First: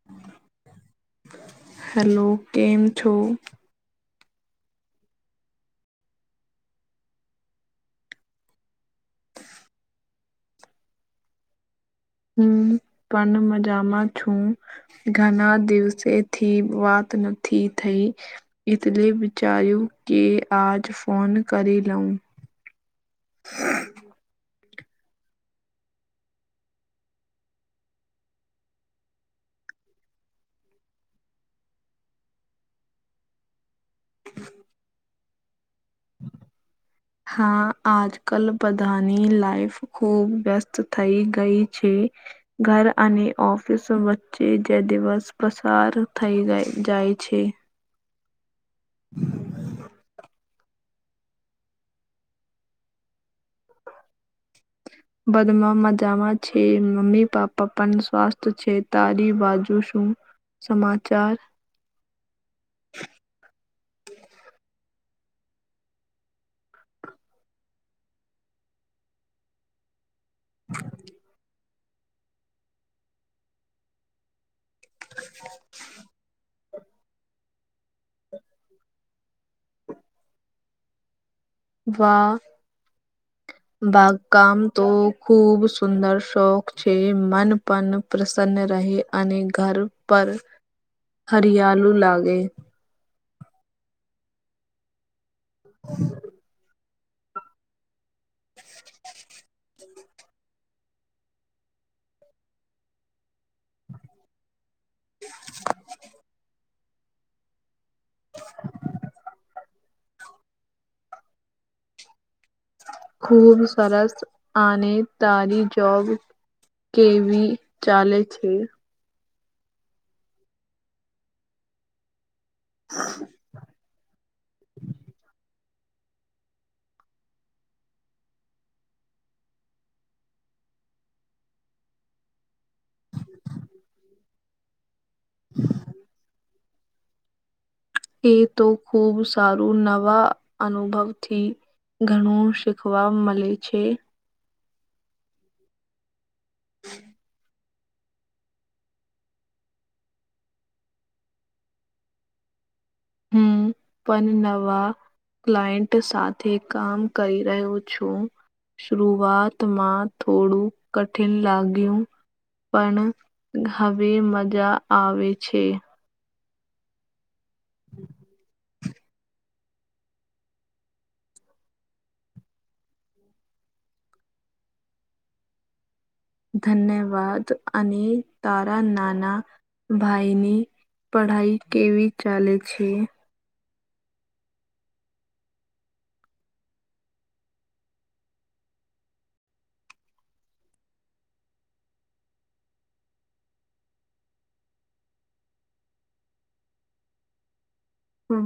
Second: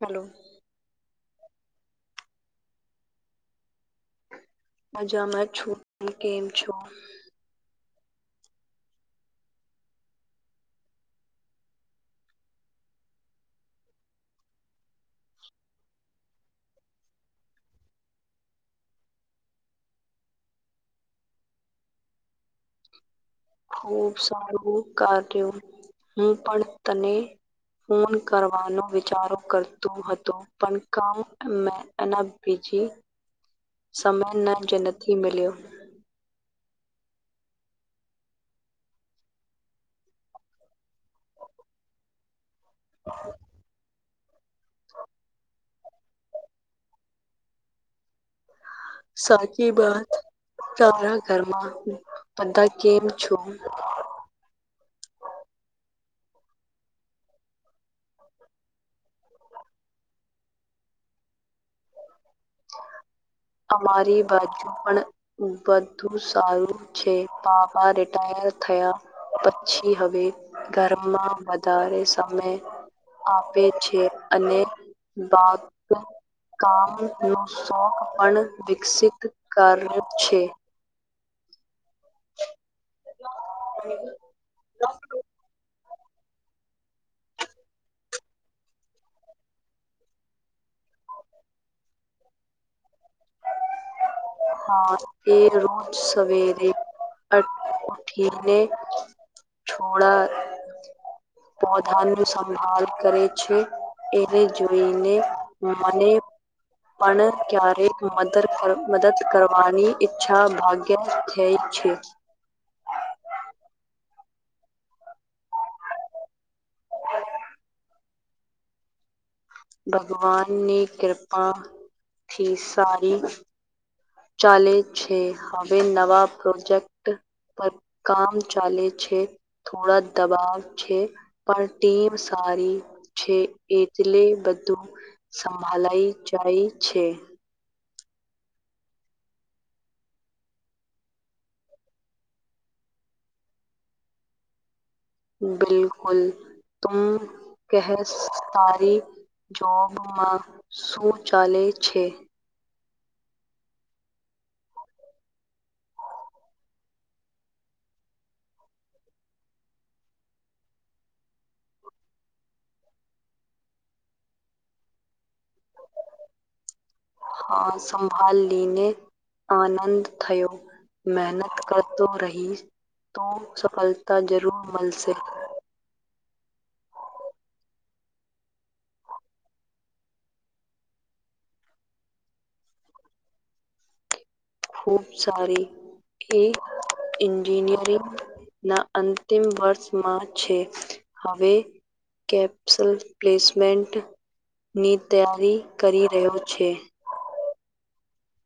Hello hello કેમ છો.? મજામાં છૂ કેમ છો? હમ પણ મજામાં છું. ઘણા દિવસે થી વાત નથી થઈ. એતલે વિચારું કે આજ ફોન કરી લઉં. હા ખુબ સારું કાર્યું હું પણ તને ફોન કરવાનો વિચારો કરતો હતો. પણ કામ મેં એના બીજી [unintelligible] સમય જ નથી મિલ્યુ. હા આજ કલ બધાની લાઈફ ખૂબ વ્યસ્ત થઈ ગઈ છે. ઘર અને ઓફિસ વચ્ચે જે દિવસ બસ કાર થઈ રઈ જાય છે. સાચી બાત તારા ઘરમાં બધા કેમ છો. બદમાં મજામાં છે મમ્મી પાપા પણ સ્વાસ્થ છે તારી બાજુ શું સમાચાર અમારી બાજુ પણ બધુ સારું છે પાપા રિટાયર થયા પછી હવે. ઘરમાં વધારે સમય આપે છે અને બાકી કામ. નો શોક પણ વિકસિત કયુ છે. વા બાગકામ તો. ખૂબ સુંદર શોખ છે મનપન પ્રસન્ન રહે અને ઘર પર હરિયાલુ લાગે. હા એ રોજ સવેરે અ ઉઠીને છોડા પોધાનું સંભાળ કરે છે. એને જોઈને મને. પણ ક્યારે મદર કર મદદ કરવાની ઈચ્છા ભાગ્યે થઈ છે. ખૂબ સરસ આને તારી જોબ કેવી ચાલે છે. ભગવાન ની કૃપા થી સારી ચાલે છે. હવે નવા પ્રોજેક્ટ પર કામ ચાલે છે, થોડા દબાવ છે. પણ ટીમ સારી છે એટલે બધું સંભાલાઈ જાય છે. એ તો ખૂબ સારું નવા અનુભવથી ઘણું શીખવા મળે છે. બિલકુલ તુમ કહેશ તારી જોબમાં શું ચાલે છે. હમ પણ નવા ક્લાઇન્ટ સાથે કામ કરી રહ્યો છું. શરૂઆતમાં થોડું કઠિન લાગ્યું પણ હવે મજા આવે છે. હા સંભાલીને આનંદ થયો. મહેનત કરતો રહી તો સફલતા જરૂર મલશે. ધન્યવાદ અને તારા નાના ભાઈની પઢાઈ કેવી ચાલે છે. ખૂબ સારી એ ઈન્જિનિયરિંગ ના અંતિમ વર્ષમાં છે હવે કેપ્સલ પ્લેસમેન્ટ ની તૈયારી કરી રહ્યો છે.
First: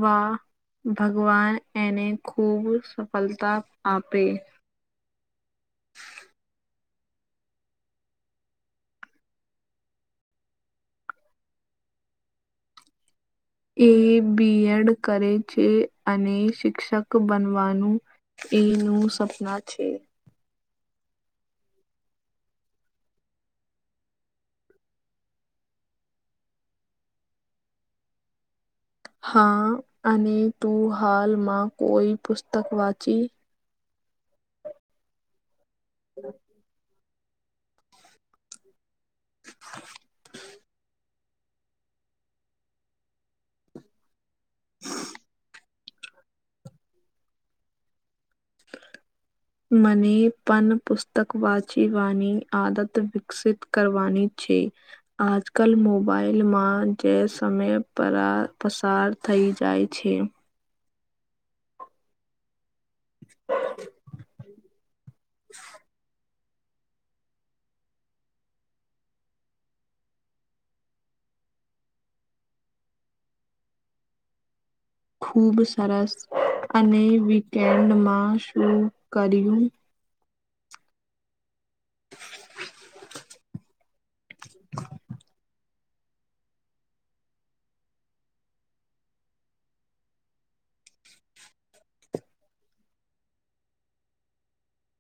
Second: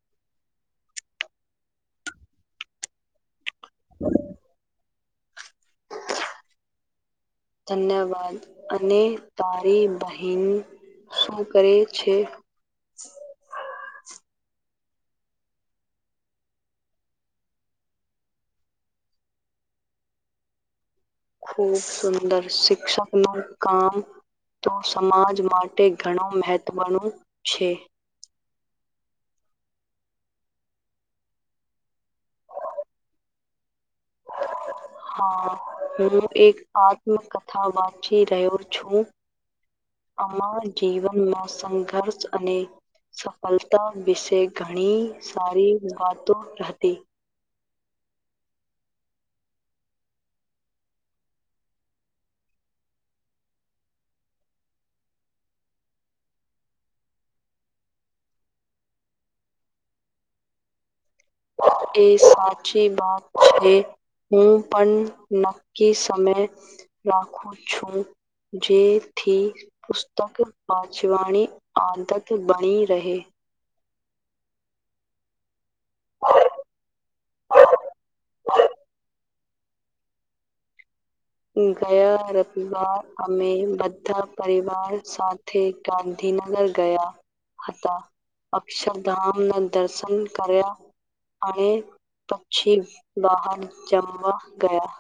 વા ભગવાન એને ખૂબ સફલતા આપે. ધન્યવાદ અને તારી બહેન શું કરે છે. એ બી. એડ. કરે છે અને શિક્ષક બનવાનું એનું સપના છે. ખૂબ સુંદર શિક્ષક નું કામ તો સમાજ માટે ઘણું મહેત્વનું છે. હા અને તું હાલમાં કોઈ પુસ્તક વાંચી હા હું એક આત્મકથા વાંચી રહ્યો છું. અમારા જીવનમાં સંઘર્ષ અને સફલતા વિશે ઘણી સારી વાતો હતી. મને પન પુસ્તક વાંચીવાની આદત વિકસિત કરવાની છે. આજકાલ મોબાઈલમાં જે સમેય પરા પસાર થઈ જાય છે. એ સા છી વાત છે હું પણ નક્કી સમેય રાખું છું જેથી પુસ્તક વાંચવાની આદત બની રહે ખુબ સરસ અને વીકેન્ડમાં શું કર્યું? ગયા રવિવાર અમે બધા પરિવાર સાથે ગાંધીનગર ગયા હતા અક્ષરધામ ના દર્શન કર્યા અને પછી બહાર જમવા ગયા.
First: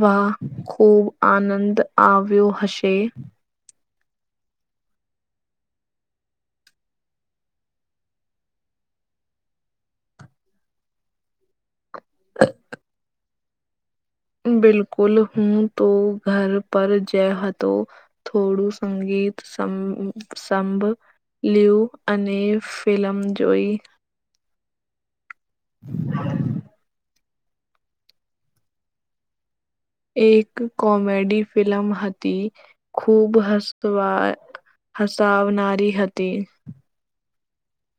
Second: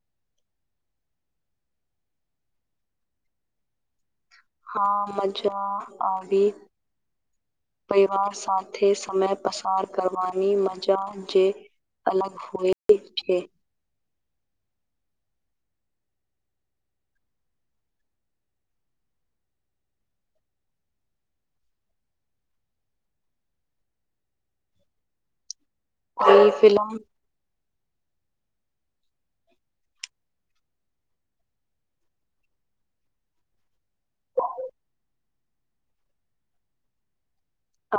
વાહ ખુબ આનંદ આવ્યો હશે. હા મજા આવી પરિવાર સાથે સમય પસાર કરવાની મજા જે અલગ હોય છે. બિલકુલ હું તો ઘર પર જ હતો. થોડું સંગીત સં સંભ લિઉ અને ફિલમ જોઈ [inaudible] એ ફિલહાલ એક કોમેડી ફિલમ હતી ખૂબ હસ વા હસાવનારી હતી.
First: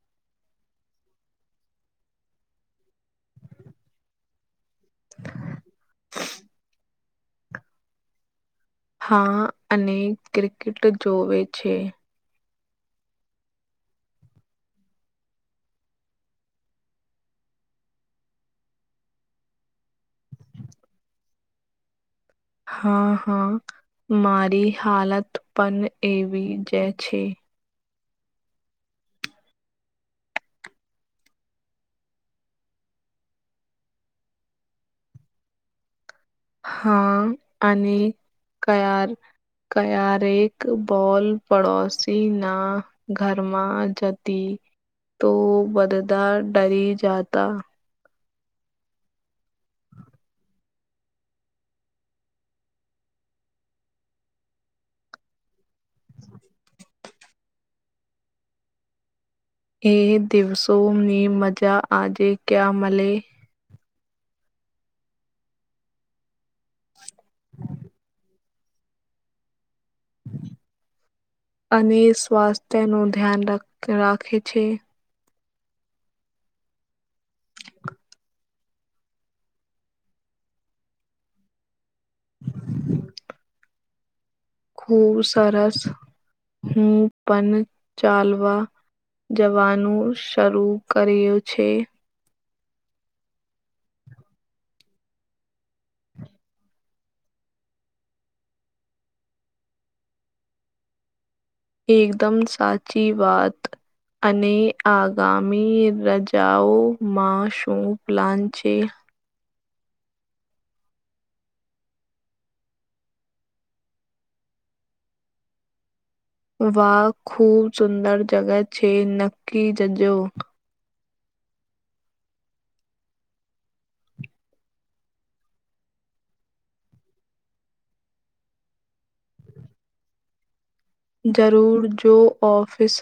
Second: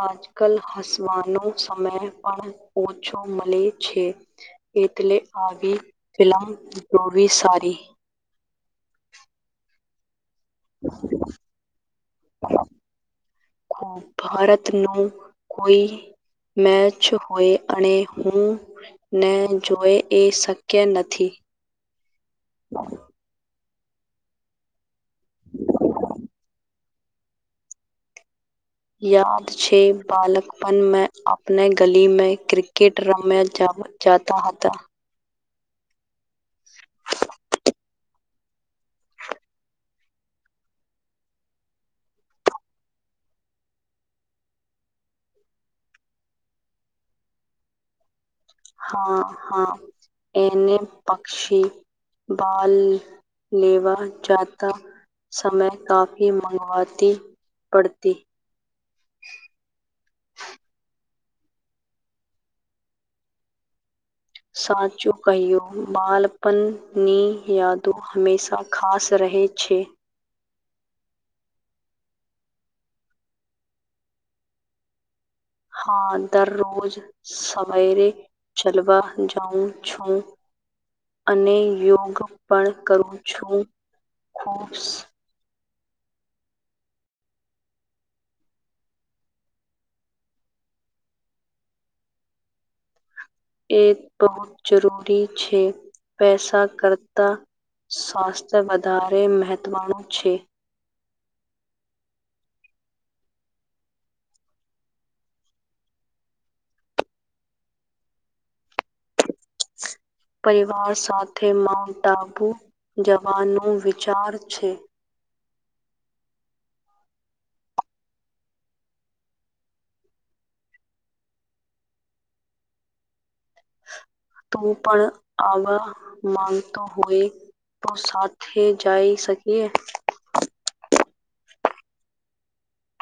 આજકાલ હસવાનો સમય પણ ઓછો મલે છે. એટલે આગી ફિલ્મ જોવી સારી હા અને ક્રિકેટ જોવે છે. [unintelligible] ભારત નું કોઈ મેચ હોય અને હું ને જોય એ શક્ય નથી. હા હા મારી હાલત પણ એવી જ છે. યાદ છે બાલકપન મે આપને ગલી મે ક્રિકેટ રમ્યા જાવ જાતા હતા. હા અને કયાર ક્યારેક બોલ પડોશી ના ઘરમાં જતી તો બધા ડરી જાતા. હા હા એને પક્ષી બાલ લેવા જાતા સમય કાફી મગવાતી પડતી. એ દિવસોની મજા આજે ક્યા મળે સાચું કહ્યું બાળપણની યાદો હંમેશાં ખાસ રહે છે અને સ્વાસ્થ્ય નો ધ્યાન રાખે છે હા દરરોજ સવયરે ચલવા જાઉં છું અને યોગ પણ કરું છું ખૂબ ખુબ સરસ હું પણ ચાલવા જવાનું શરૂ કર્યું છે એ બહ જરૂરી છે પૈસા કરતા સ્વાસ્થ્ય વધારે મહત્વનું છે એકદમ સાચી વાત અને આગામી રજાઓમાં શું પ્લાન છે પરિવાર સાથે માઉન્ટ ટાબુ જવાનો વિચાર છે વાહ ખૂબ સુંદર જગહ છે નક્કી જજો તું પણ આવા માંગતો હોય તો સાથે જઈ શકીએ જરૂર જો ઓફિસ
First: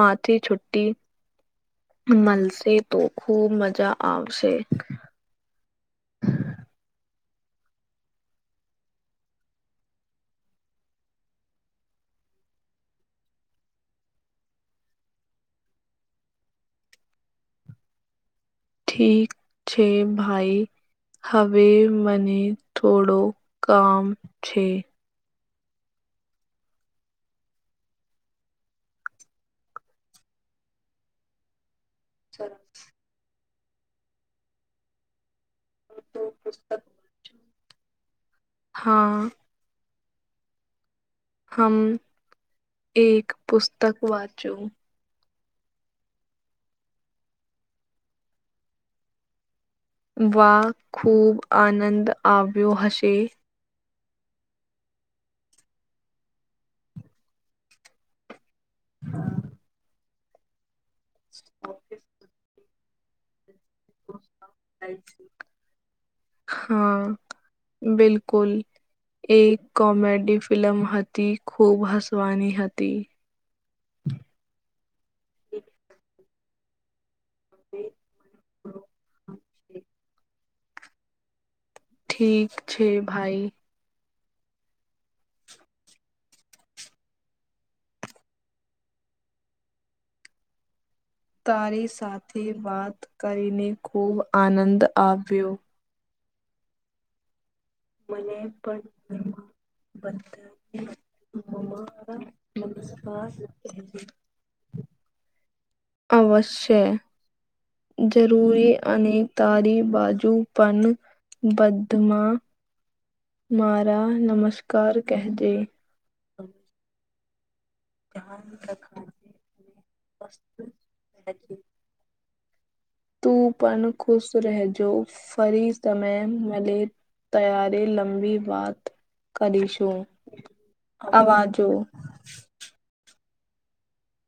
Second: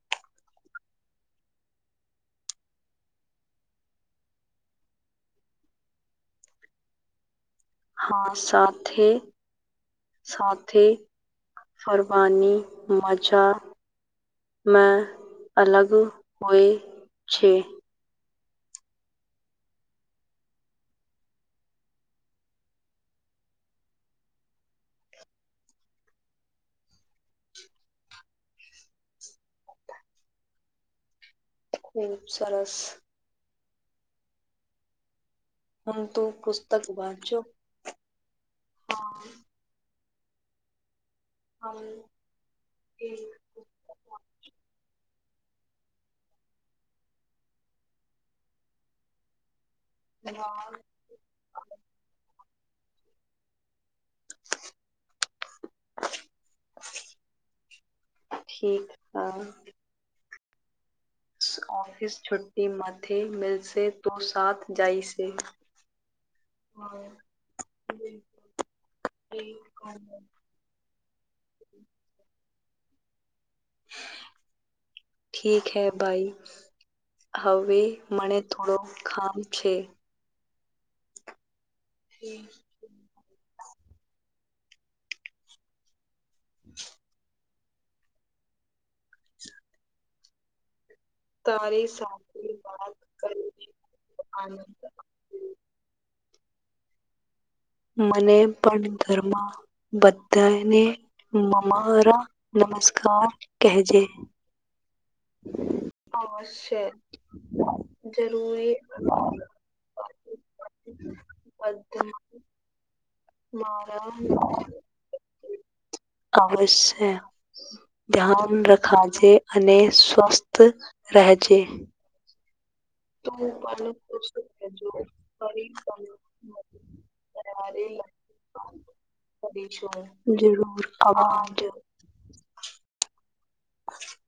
માાથી છુ્ટટી મલશે તો ખુબ મજા આવશે હા સાથે સાથે ફરવાની મજા અલગ હોય છે ઠીક છે ભાઈ હવે મને થોડો કામ છે ખુબ સરસ હું તું પુસ્તક વાંચજો હા. હમ્મ હમ એક પુસ્તક વાંચું, વા ખૂબ આનંદ આવ્યો હશે. ઠીક હા, એ માથે મિલસે તો સાથ જાઇશે. હા બિલકુલ એક કોમેડી ફિ ફિલ્લમ હતી ખૂબ હસવાની હતી. ઠીક હૈ ભાઈ, હવે મને થોડો ખામ છે. ઠીક છે ભાઈ, [inaudible] તારી સાથે વાત કરીને ખુબ આનંદ આવ્યો. મને પણ ઘરમાં બધાને એમાં મમારા, બધાને નમસ્કાર કહેજે. અવશ્ય, જરૂરી અને તારી બાજુ પણ બધા બધમાં, મારા નમસ્કાર કહજે, અવશ્ય ધ્યાન રખાવજે, અને સ્વસ્થ રહેજે. તું પણ ખુશ રહ જો ફરી સમય મળે, તાયારી લંબી વાત કરીશું જરૂર આવાજ અવાજો. હ,